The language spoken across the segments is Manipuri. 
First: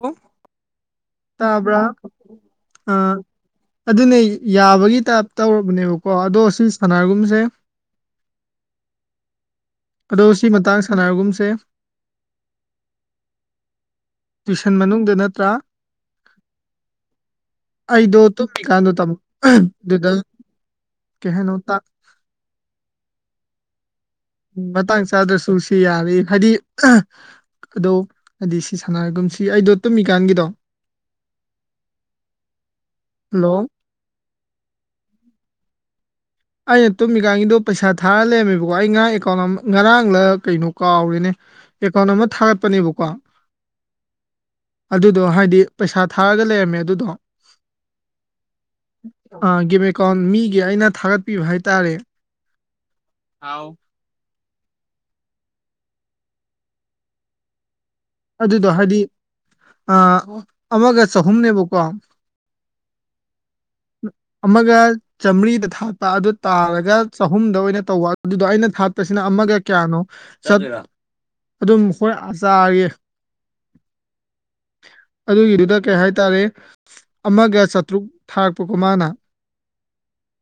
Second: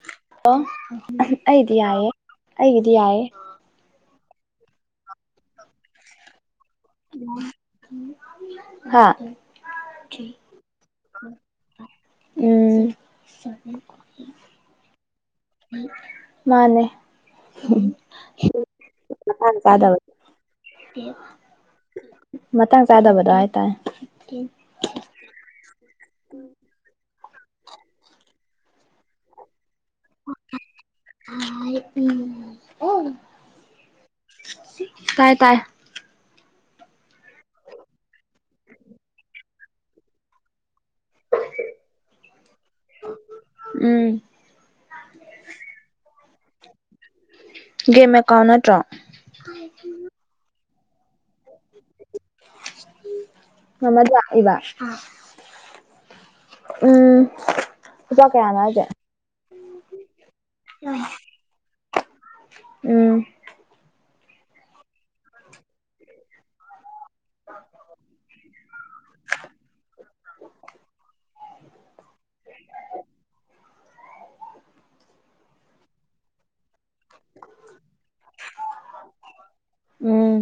ꯑꯣ ꯂꯣ ꯑꯩꯗꯤ ꯇꯥꯕ꯭ꯔꯥ ꯌꯥꯏꯌꯦ ꯑꯩꯒꯤꯗꯤ ꯑꯥ ꯌꯥꯏꯌꯦ ꯑꯗꯨꯅꯦ ꯌꯥꯕꯒꯤ ꯇꯥꯏꯞ ꯇꯧꯔꯕꯅꯦꯕꯀꯣ ꯑꯗꯣ ꯁꯤ ꯁꯅꯥꯔꯒꯨꯝꯁꯦ ꯍꯥ ꯑꯗꯣ ꯁꯤ ꯃꯇꯥꯡ ꯁꯥꯟꯅꯔꯒꯨꯝꯁꯦ ꯎꯝ ꯇꯨꯏꯁꯟ ꯃꯅꯨꯡꯗ ꯅꯠꯇ꯭ꯔꯥ ꯃꯥꯅꯦ ꯑꯩꯗꯣ ꯇꯨꯝꯃꯤꯀꯥꯟꯗꯣ ꯇꯝ ꯃꯇꯥꯡ ꯆꯥꯗꯕ ꯗꯨꯗ ꯀꯩ ꯍꯥꯏꯅꯣ ꯇꯥ ꯃꯇꯥꯡ ꯆꯥꯗꯕꯗꯣ ꯍꯥꯏ ꯇꯥꯏ ꯎꯝ ꯃꯇꯥꯡ ꯆꯥꯗ꯭ꯔꯁꯨ ꯁꯤ ꯌꯥꯔꯤ ꯍꯥꯏꯗꯤ ꯑꯗꯣ ꯑꯥꯗꯤ ꯁꯤ ꯁꯥꯟꯅꯔꯒꯨꯝꯁꯤ ꯑꯩꯗꯣ ꯇꯨꯝꯃꯤꯀꯥꯟꯒꯤꯗꯣ ꯍꯜꯂꯣ ꯇꯥꯏ ꯇꯥꯏ ꯑꯩꯅ ꯇꯨꯝꯃꯤꯀꯥꯟꯒꯤꯗꯣ ꯄꯩꯁꯥ ꯊꯥꯔ ꯂꯩꯔꯝꯃꯦꯕꯀꯣ ꯑꯩ ꯉꯔꯥꯡ ꯑꯦꯀꯥꯎꯟ ꯑꯃ ꯉꯔꯥꯡꯂ ꯀꯩꯅꯣ ꯀꯥꯎꯔꯦꯅꯦ ꯑꯦꯀꯥꯎꯟ ꯑꯃ ꯊꯥꯔꯛꯄꯅꯦꯕꯀꯣ ꯎꯝ ꯑꯗꯨꯗꯣ ꯍꯥꯏꯗꯤ ꯄꯩꯁꯥ ꯊꯥꯔꯒ ꯂꯩꯔꯝꯃꯦ ꯑꯗꯨꯗꯣ ꯒꯦꯝ ꯑꯦꯀꯥꯎꯟ ꯅꯠꯇ꯭ꯔꯣ ꯑꯥ ꯒꯦꯝ ꯑꯦꯀꯥꯎꯟ ꯃꯤꯒꯤ ꯑꯩꯅ ꯊꯥꯒꯠꯄꯤꯕ ꯍꯥꯏꯇꯥꯔꯦ ꯑꯥꯎ [unintelligible] ꯎꯝ ꯂꯨꯄꯥ ꯀꯌꯥꯅꯣ ꯑꯗꯨꯗꯣ ꯍꯥꯏꯁꯦ ꯍꯥꯏꯗꯤ ꯑꯥ ꯑꯃꯒ ꯆꯍꯨꯝꯅꯦꯕꯀꯣ ꯎꯝ ꯑꯃꯒ ꯆꯥꯝꯔꯤꯗ ꯊꯥꯠꯄ ꯑꯗꯨ ꯇꯥꯜꯂꯒ ꯆꯍꯨꯝꯗ ꯑꯣꯏꯅ ꯇꯧꯕ ꯑꯗꯨꯗꯣ ꯑꯩꯅ ꯊꯥꯠꯄꯁꯤꯅ ꯑꯃꯥꯒ ꯀꯌꯥꯅꯣ ꯆꯠ ꯑꯗꯨꯝ ꯍꯣꯏ ꯑꯆꯥꯒꯦ ꯑꯗꯨꯒꯤꯗꯨꯗ ꯀꯩ ꯍꯥꯏꯇꯥꯔꯦ ꯑꯃꯥꯒ ꯆꯥꯇ꯭ꯔꯨꯛ ꯊꯥꯔꯛꯄꯀꯣ ꯃꯥꯅ ꯎꯝ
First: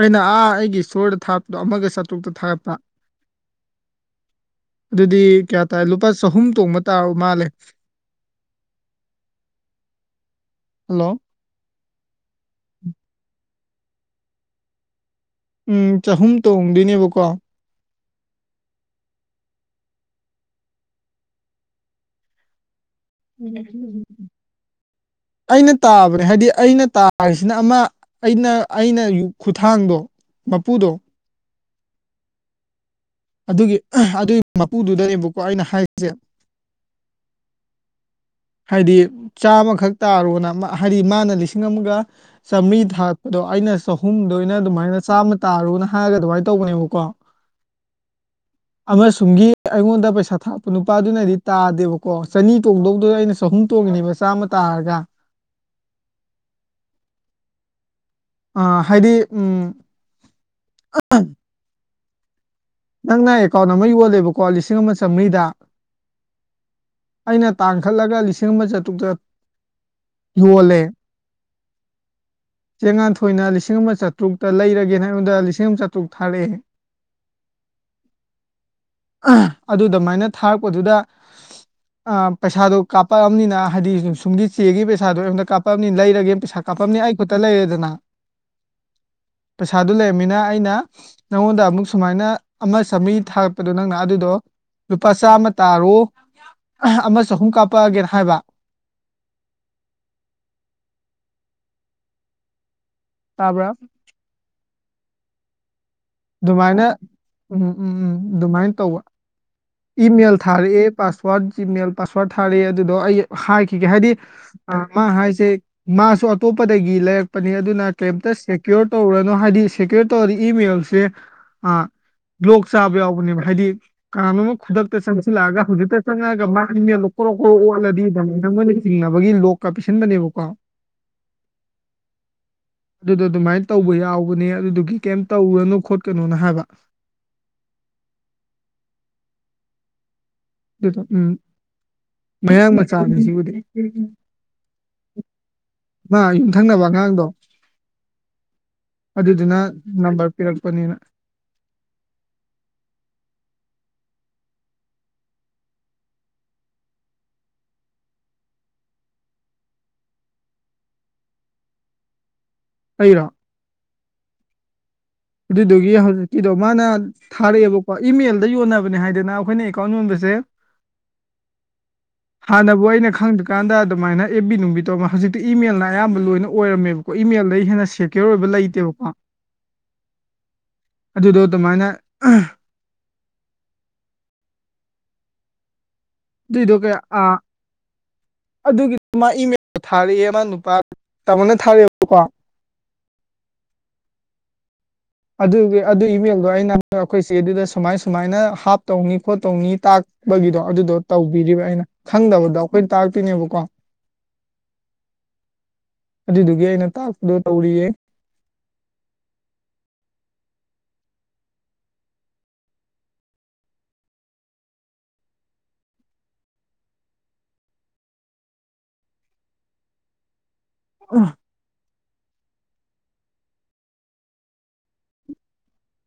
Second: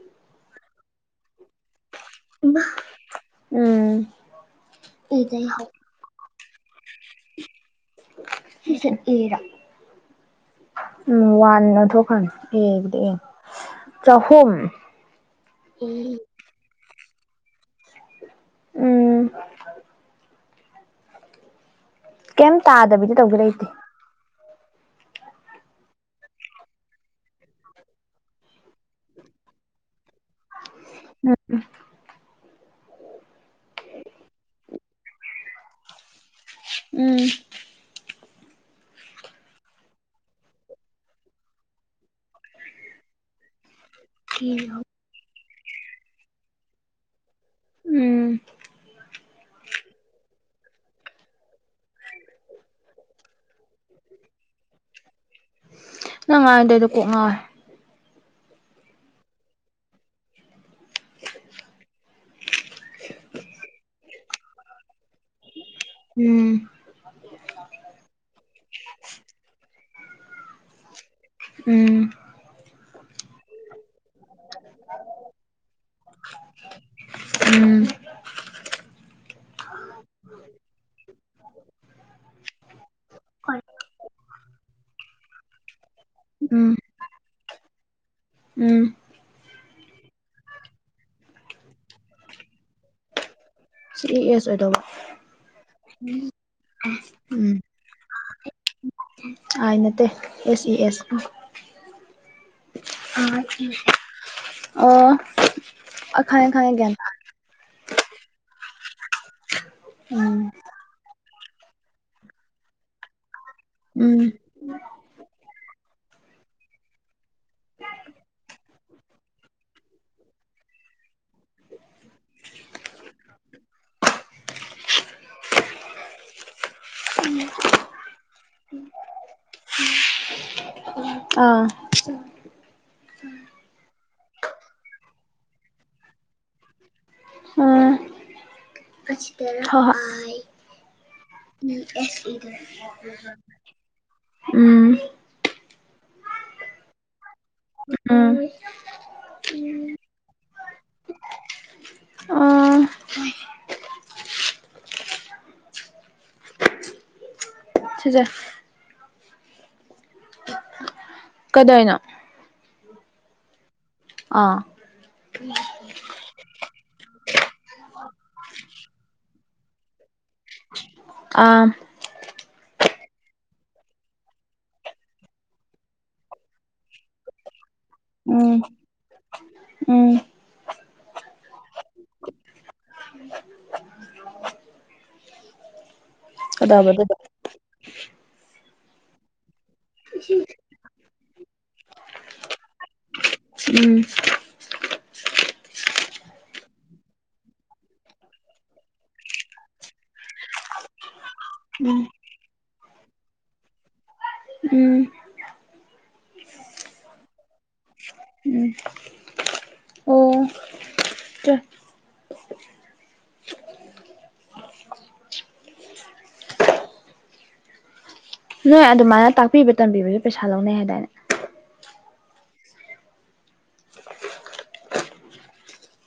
ꯑꯩꯅ ꯑꯥ ꯑꯩꯒꯤ ꯏꯇ꯭ꯣꯔꯗ ꯊꯥꯠꯄꯗꯣ ꯑꯃꯤꯒ ꯆꯠ ꯇꯨꯛꯇ ꯊꯥꯒꯠꯄ ꯎꯝ ꯑꯗꯨꯗꯤ ꯀꯌꯥ ꯇꯥꯔꯦ ꯂꯨꯄꯥ ꯆꯍꯨꯝ ꯇꯣꯡꯕ ꯇꯥꯎ ꯃꯥꯂꯦ ꯁꯤꯁꯦ ꯑꯦꯔꯥ ꯍꯜꯂꯣ ꯎꯝ ꯋꯥꯟ ꯑꯣꯟꯊꯣꯛꯈ꯭ꯔꯃꯦ [unintelligible] ꯆꯍꯨꯝ ꯎꯝ ꯆꯍꯨꯝ ꯇꯣꯡꯗꯣꯏꯅꯦꯕꯀꯣ ꯎꯝ ꯀꯩꯝ ꯇꯥꯗꯕꯤꯗ ꯇꯧꯒꯦ ꯂꯩꯇꯦ ꯑꯩꯅ ꯇꯥꯕꯅꯦ ꯍꯥꯏꯗꯤ ꯑꯩꯅ ꯇꯥꯔꯤꯁꯤꯅ ꯑꯃꯥ ꯑꯩꯅ ꯑꯩꯅ ꯌꯨ ꯈꯨꯊꯥꯡꯗꯣ ꯃꯄꯨꯗꯣ ꯎꯝ ꯑꯗꯨꯒꯤ ꯑꯗꯨꯒꯤ ꯃꯄꯨꯗꯨꯗꯅꯦꯕꯀꯣ ꯑꯩꯅ ꯍꯥꯏꯁꯦ ꯎꯝ ꯍꯥꯏꯗꯤ ꯆꯥꯝꯃꯈꯛ ꯇꯥꯔꯣꯅ ꯍꯥꯏꯗꯤ ꯃꯥꯅ ꯂꯤꯁꯤꯡ ꯑꯃꯒ ꯆꯥꯝꯃꯔꯤ ꯊꯥꯔꯛꯄꯗꯣ ꯑꯩꯅ ꯆꯍꯨꯝꯗ ꯑꯣꯏꯅ ꯑꯗꯨꯃꯥꯏꯅ ꯆꯥꯝꯃ ꯇꯥꯔꯨꯅ ꯍꯥꯏꯔꯒ ꯑꯗꯨꯃꯥꯏꯅ ꯇꯧꯕꯅꯦꯕꯀꯣ꯫ ꯎꯝ ꯑꯃꯁ ꯇꯨꯡꯒꯤ ꯑꯩꯉꯣꯟꯗ ꯄꯩꯁꯥ ꯊꯥꯛꯄ ꯅꯨꯄꯥꯗꯨꯅꯗꯤ ꯇꯥꯗꯦꯕꯀꯣ ꯆꯅꯤ ꯇꯣꯡꯗꯧꯗꯗ ꯑꯩꯅ ꯆꯍꯨꯝ ꯇꯣꯡꯉꯤꯅꯦꯕ ꯆꯥꯝꯃ ꯇꯥꯔꯒ꯫ ꯅꯪ ꯉꯥꯡꯏꯗꯣ ꯑꯩꯗꯣ ꯀꯣꯛ ꯉꯥꯎꯋꯦ꯫ ꯑ ꯍꯥꯏꯗꯤ ꯎꯝ ꯅꯪꯅ ꯑꯦꯀꯥꯎꯟ ꯑꯃ ꯌꯣꯜꯂꯦꯕꯀꯣ ꯂꯤꯁꯤꯡ ꯑꯃ ꯆꯥꯝꯃꯔꯤꯗꯥ꯫ ꯎꯝ꯫ ꯑꯩꯅ ꯇꯥꯡꯈꯠꯂꯒ ꯂꯤꯁꯤꯡ ꯑꯃ ꯆꯥꯇ꯭ꯔꯨꯛꯇ ꯌꯣꯜꯂꯦ꯫ ꯎꯝ꯫ ꯆꯦ ꯉꯥꯟꯊꯣꯏꯅ ꯂꯤꯁꯤꯡ ꯑꯃ ꯆꯥꯇ꯭ꯔꯨꯛꯇ ꯂꯩꯔꯒꯦꯅ ꯑꯩꯉꯣꯟꯗ ꯂꯤꯁꯤꯡ ꯑꯃ ꯆꯥꯇ꯭ꯔꯨꯛ ꯊꯥꯔꯛꯑꯦ꯫ ꯎꯝ꯫ ꯑ ꯑꯗꯨꯗꯃꯥꯏꯅ ꯊꯥꯔꯛꯄꯗꯨꯗ ꯑ ꯄꯩꯁꯥꯗꯣ ꯀꯥꯞꯄꯛꯑꯕꯅꯤꯅ ꯍꯥꯏꯗꯤ [unintelligible] ꯁꯨꯝꯒꯤ ꯆꯦꯒꯤ ꯄꯩꯁꯥꯗꯣ ꯑꯉꯣꯟꯇ ꯀꯥꯞꯄꯝꯅꯤ ꯂꯩꯔꯒꯦ ꯄꯩꯁꯥ ꯎꯝ ꯀꯥꯞꯄꯕꯅꯤ ꯑꯩ ꯈꯨꯠꯇ ꯂꯩꯔꯦꯗꯅ꯫ ꯎꯝ꯫ ꯄꯩꯁꯥꯗꯨ ꯂꯩꯔꯃꯤꯅ ꯑꯩꯅ ꯅꯪꯉꯣꯟꯗ ꯑꯃꯨꯛ ꯁꯨꯃꯥꯏꯅ ꯑꯃ ꯆꯥꯝꯃꯔꯤ ꯊꯥ ꯄꯗꫭ ꯅꯪꯅ ꯁꯤ ꯏ ꯑꯗꯨꯗꯣ ꯑꯦꯁ ꯑꯣꯏꯗꯧꯕ ꯂꯨꯄꯥ ꯆꯥꯝꯃ ꯇꯥꯔꯣ ꯑꯃ ꯆꯍꯨꯝ ꯎꯝ ꯀꯥꯞꯄꯛꯑꯒꯦꯅ ꯍꯥꯏꯕ꯫ ꯑꯥꯏ ꯅꯠꯇꯦ ꯑꯦꯁ ꯏ ꯑꯦꯁ꯫ [inaudible] ꯇꯥꯕ꯭ꯔꯥ [inaudible] ꯑꯣ꯫ ꯑ ꯈꯪꯉꯦ ꯈꯪꯉꯦ ꯑꯗꯨꯃꯥꯏꯅ ꯒ꯭ꯌꯥꯟ ꯇꯥꯔꯦ ꯎꯝ ꯎꯝ ꯎꯝ ꯑꯗꯨꯃꯥꯏꯅ ꯇꯧꯕ꯫ ꯏꯃꯦꯜ ꯎꯝ ꯊꯥꯔꯛꯑꯦ ꯄꯥꯁꯋꯥꯔꯗ ꯖꯤꯃꯦꯜ ꯄꯥꯁꯋꯥꯗ ꯊꯥꯔꯛꯑꯦ ꯑꯗꯨꯗꯣ ꯑꯩ ꯍꯥꯏꯈꯤꯒꯦ ꯍꯥꯏꯗꯤ ꯑ ꯃꯥ ꯍꯥꯏꯁꯦ ꯃꯥꯁꯨ ꯑꯇꯣꯞꯄꯗꯒꯤ ꯂꯩꯔꯛ ꯄꯅꯤꯅ ꯑꯗꯨꯅ ꯀꯔꯤꯝꯇ ꯁꯦ ꯀ꯭ꯌꯣꯔ ꯇꯧꯔꯅꯨ ꯍꯥꯏꯗꯤ ꯁꯦꯀ꯭ꯌꯣꯔ ꯇꯧꯔꯗꯤ ꯏꯃꯦꯜꯁꯦ ꯑ ꯕ꯭ꯂꯣꯛ ꯆꯥꯕ ꯌꯥꯎꯕꯅꯦꯕ꯫ ꯍꯥꯏꯗꯤ ꯀꯥꯟꯅꯣꯝ ꯈꯨꯗꯛꯇ ꯆꯪꯁꯤꯜꯂꯛꯑꯒ ꯍꯧꯖꯤꯛꯇ ꯆꯪꯉꯛꯑꯒ ꯃꯥ ꯏꯃꯦꯜꯗꫭ ꯀꯣꯔꯣꯛ-ꯀꯣꯔꯣꯛ ꯑꯣꯠꯂꯗꯤ ꯑꯗꯨꯃꯥꯏꯅ ꯃꯣꯏꯅ ꯆꯤꯡꯅꯕꯒꯤ ꯂꯣꯛ ꯀꯥ ꯄꯤꯁꯤꯟꯕꯅꯦꯕꯀꯣ꯫ ꯑꯥ꯫ ꯑꯗꯨꯗꯣ ꯑꯗꯨꯃꯥꯏꯅ ꯇꯧꯕ ꯌꯥꯎꯕꯅꯦ ꯑꯗꯨꯗꯨꯒꯤ ꯀꯩꯝ ꯇꯧꯔꯅꯨ ꯈꯣꯠꯀꯅꯨꯅ ꯍꯥꯏꯕ꯫ ꯑ ꯍꫭ ꯍꫭꯏ꯫ ꯑꯗꯨꯗ ꯎꯝ ꯃꯌꯥꯡ ꯃꯆꯥꯅꯤ ꯑꯁꯤꯕꯨꯗꯤ꯫ ꯎꯝ ꯃꯥ ꯌꯨꯝꯊꯪꯅꯕ ꯑꯉꯥꯡꯗꯣ꯫ ꯎꯝ ꯑꯗꯨꯗꯨꯅ ꯅꯝꯕꯔ ꯄꯤꯔꯛꯄꯅꯤꯅ꯫ ꯑꫭ꯫ ꯁꯤꯖꯦ꯫ ꯀꯩꯗꯧꯏꯅꯣ꯫ ꯑꯩꯔꯣ꯫ ꯑꯥ꯫ ꯑꯗꯨꯗꯨꯒꯤ ꯍꯧꯖꯦ ꯀꯤꯗꯣ ꯃꯥꯅ ꯊꯥꯔꯛꯑꯦꯕꯀꯣ ꯏꯃꯦꯜꯗ ꯌꯣꯟꯅꯕꯅꯦ ꯍꯥꯏꯗꯅ ꯑꯩꯈꯣꯏꯅ ꯑꯦꯀꯥꯎꯟ ꯌꯣꯟꯕꯁꯦ꯫ ꯑꯥ꯫ ꯍꯥꯟꯅꯕꯨ ꯑꯩꯅ ꯈꯪꯗ꯭ꯔꯤꯀꯥꯟꯗ ꯑꯗꯨꯃꯥꯏꯅ ꯑꯦꯞ ꯕꯤ ꯅꯨꯡꯕꯤ ꯇꯧ ꯍꯧꯖꯤꯛꯇꯤ ꯏꯃꯦꯜꯅ ꯑꯌꯥꯝꯕ ꯂꯣꯏꯅ ꯑꯣꯏꯔꯝꯃꯦꯕ꯫ ꯀꯣ ꯏꯃꯦꯜꯗꯩ ꯍꯦꯟꯅ ꯁꯦꯀ꯭ꯌꯣꯔ ꯑꯣꯏꯕ ꯎꯝ ꯂꯩꯇꯦꯕꯀꯣ꯫ ꯎꯝ ꯑꯗꯨꯗꯣ ꯑꯗꯨꯃꯥꯏꯅ [inaudible] ꯑꯗꯨꯏꯗꯣ ꯀꯩꯗꯧꯔꯕ ꯀꯌꯥ ꯑꯗꯨꯗꯣ ꯑꯥ ꯑꯗꯨꯒꯤ ꯃꯥ ꯏꯃꯦꯜꯗꯣ ꯊꯥꯔꯛꯑꯦ ꯃꯥ ꯅꯨꯄꯥ ꯇꯥꯃꯣꯅ ꯊꯥꯔꯦꯕꯀꯣ ꯎꯝ ꯑꯗꯨꯒꯤ ꯑꯗꯨ ꯏꯃꯦꯜꯗꯣ ꯑꯩꯅ ꯍꯟꯗꯛ ꯑꯩꯈꯣꯏ ꯆꯦ ꯑꯗꯨꯗ ꯁꯨꯃꯥꯏ ꯁꯨꯃꯥꯏꯅ ꯍꯥꯞ ꯇꯧꯅꯤ ꯈꯣꯠ ꯇꯧꯅꯤ ꯇꯥꯛ ꯕꯒꯤꯗꯣ ꯑꯗꯨꯗꯣ ꯇꯧꯕꯤꯔꯤꯕ ꯑꯩꯅ ꯈꯪꯗꯕꯗꯣ ꯑꯩꯈꯣꯏꯅ ꯇꯥꯛꯇꯣꯏꯅꯦꯕꯀꯣ ꯎꯝ ꯑꯗꯨꯗꯨꯒꯤ ꯑꯩꯅ ꯇꯥꯛꯄꯗꯣ ꯇꯧꯔꯤꯌꯦ ꯎꯝ ꯑꯣ ꯀ [unintelligible] ꯅꯣꯏ ꯑꯗꯨꯃꯥꯏꯅ ꯇꯥꯛꯄꯤꯕ ꯇꯝꯕꯤꯕꯁꯨ ꯄꯩꯁꯥ ꯂꯧꯅꯩ ꯍꯥꯏꯗꯥꯢꯅꯦ ꯑ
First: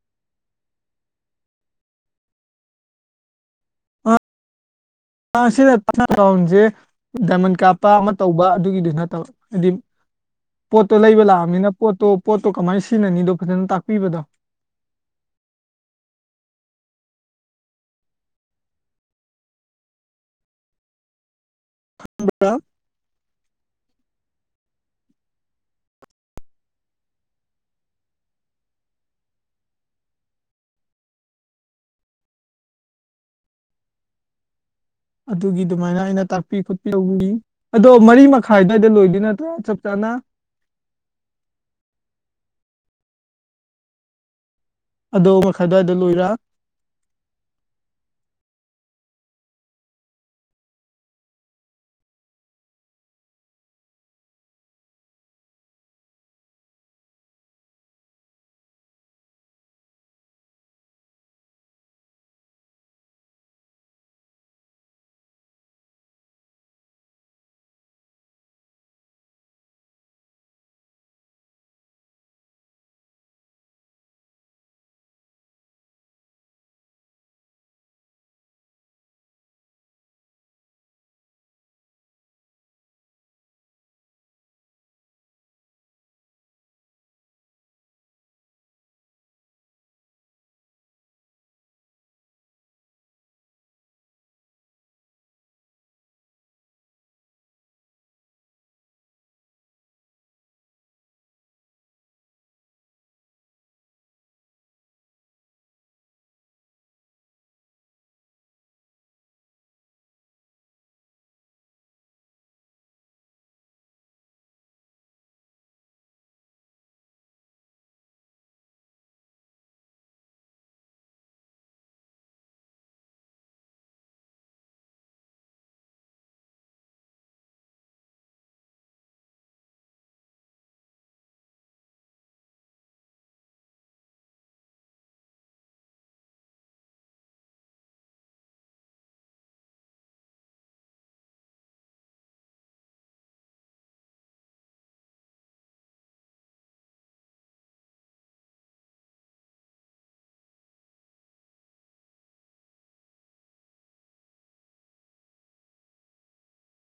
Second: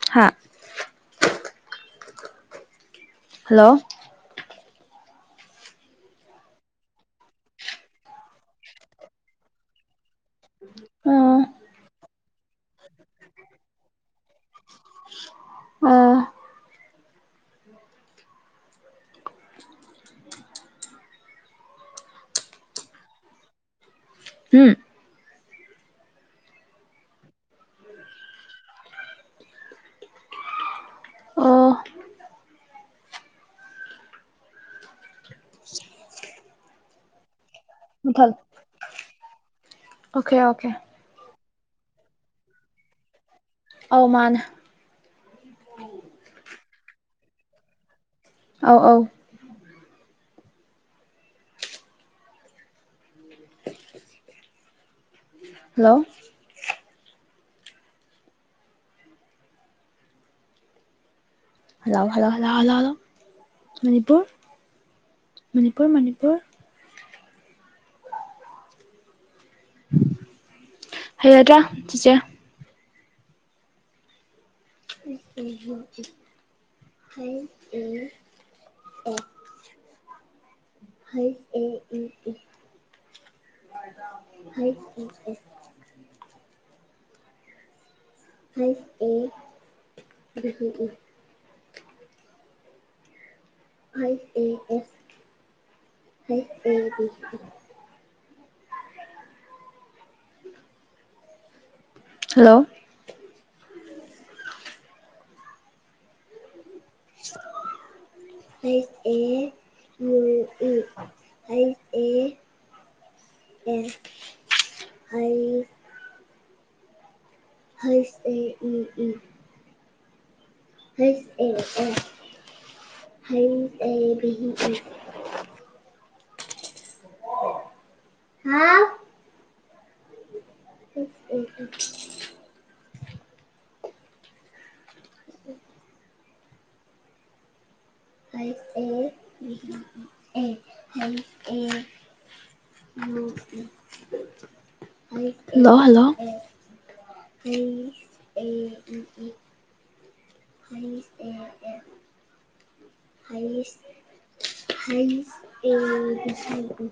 ꯍꯥ ꯍꯜꯂꯣ ꯑꯁꯤ ꯄꯊꯅꯥ [unintelligible] ꯗꯥꯏꯃꯟ ꯀꯥꯞꯄ ꯑꯃ ꯇꯧꯕ ꯑꯗꯨꯒꯤꯗꯤ ꯅꯠꯇꯕ ꯍꯥꯏꯗꯤ ꯄꯣꯠꯇꯣ ꯂꯩꯕ ꯑꯣ ꯂꯥꯛꯑꯝꯅꯤꯅ ꯄꯣꯠꯇꯣ ꯄꯣꯠꯇꯣ ꯀꯃꯥꯏꯅ ꯁꯤꯟꯅꯅꯤꯗꯣ ꯐꯖꯅ ꯇꯥꯛꯄꯤꯕꯗꯣ ꯑꯣ [unintelligible] ꯎꯝ ꯑꯣ ꯑꯗꯨꯒꯤ ꯗꯨꯃꯥꯏꯅ ꯑꯩꯅ ꯇꯥꯛꯄꯤ ꯈꯣꯠꯄꯤ ꯇꯧꯕꯤ ꯑꯗꯣ ꯃꯔꯤ ꯃꯨꯊꯠꯂꯣ ꯃꯈꯥꯏ ꯑꯗꯥꯢꯗ ꯂꯣꯏꯗꯣꯏ ꯅꯠꯇ꯭ꯔꯣ ꯆꯞ ꯆꯥꯅ ꯑꯣꯀꯦ ꯑꯣꯀꯦ ꯑꯧ ꯃꯥꯟꯅꯦ ꯑꯗꯣ ꯃꯈꯥꯏ ꯑꯗꯨꯋꯥꯏꯗ ꯂꯣꯏꯔꯥ ꯑꯧ ꯑꯧ hello hello hello ꯍꯜꯂꯍꯜꯂꯣ hello Manipur Manipur Manipur ꯍꯩꯔꯗ꯭ꯔꯥ ꯆꯤꯆꯦ ꯎ ꯎꯝ ꯎ [unintelligible] ꯍꯩ ꯎꯝ ꯑꯦ ꯍꯩꯆ ꯑꯦ ꯢ ꯢ ꯍꯩꯆ ꯢ ꯑꯦ ꯍꯩꯆ ꯑꯦ ꯚꯤꯍꯤ ꯢ ꯍꯩꯁ ꯑꯦ ꯑꯦꯁ ꯍꯩꯁ ꯑꯦ ꯢ ꯢ [inaudible] ꯍꯜꯂꯣ [inaudible] ꯍꯩꯁ ꯑꯦ ꯏꯌꯨ ꯏ ꯍꯩꯁ ꯑꯦ ꯑꯦ ꯑꯩ [unintelligible] ꯍꯩꯁ ꯑꯦ ꯏ ꯏ ꯍꯁ ꯑꯦ ꯑꯦꯁ ꯍꯩꯁ ꯑꯦ ꯚꯤꯍꯤ ꯢ ꯍꯥꯎ [unintelligible] ꯎ ꯍꯩꯁ ꯑꯦ ꯚꯤꯍꯤ ꯢ ꯑꯦ ꯍꯩꯁ ꯑꯦ ꯍꯜꯂꯣ ꯍꯜꯂꯣ ꯑꯩ ꯑꯩ [unintelligible] ꯍꯩꯁ ꯍꯩꯁ ꯑꯦ ꯕꯤ ꯁꯤ ꯗꯤ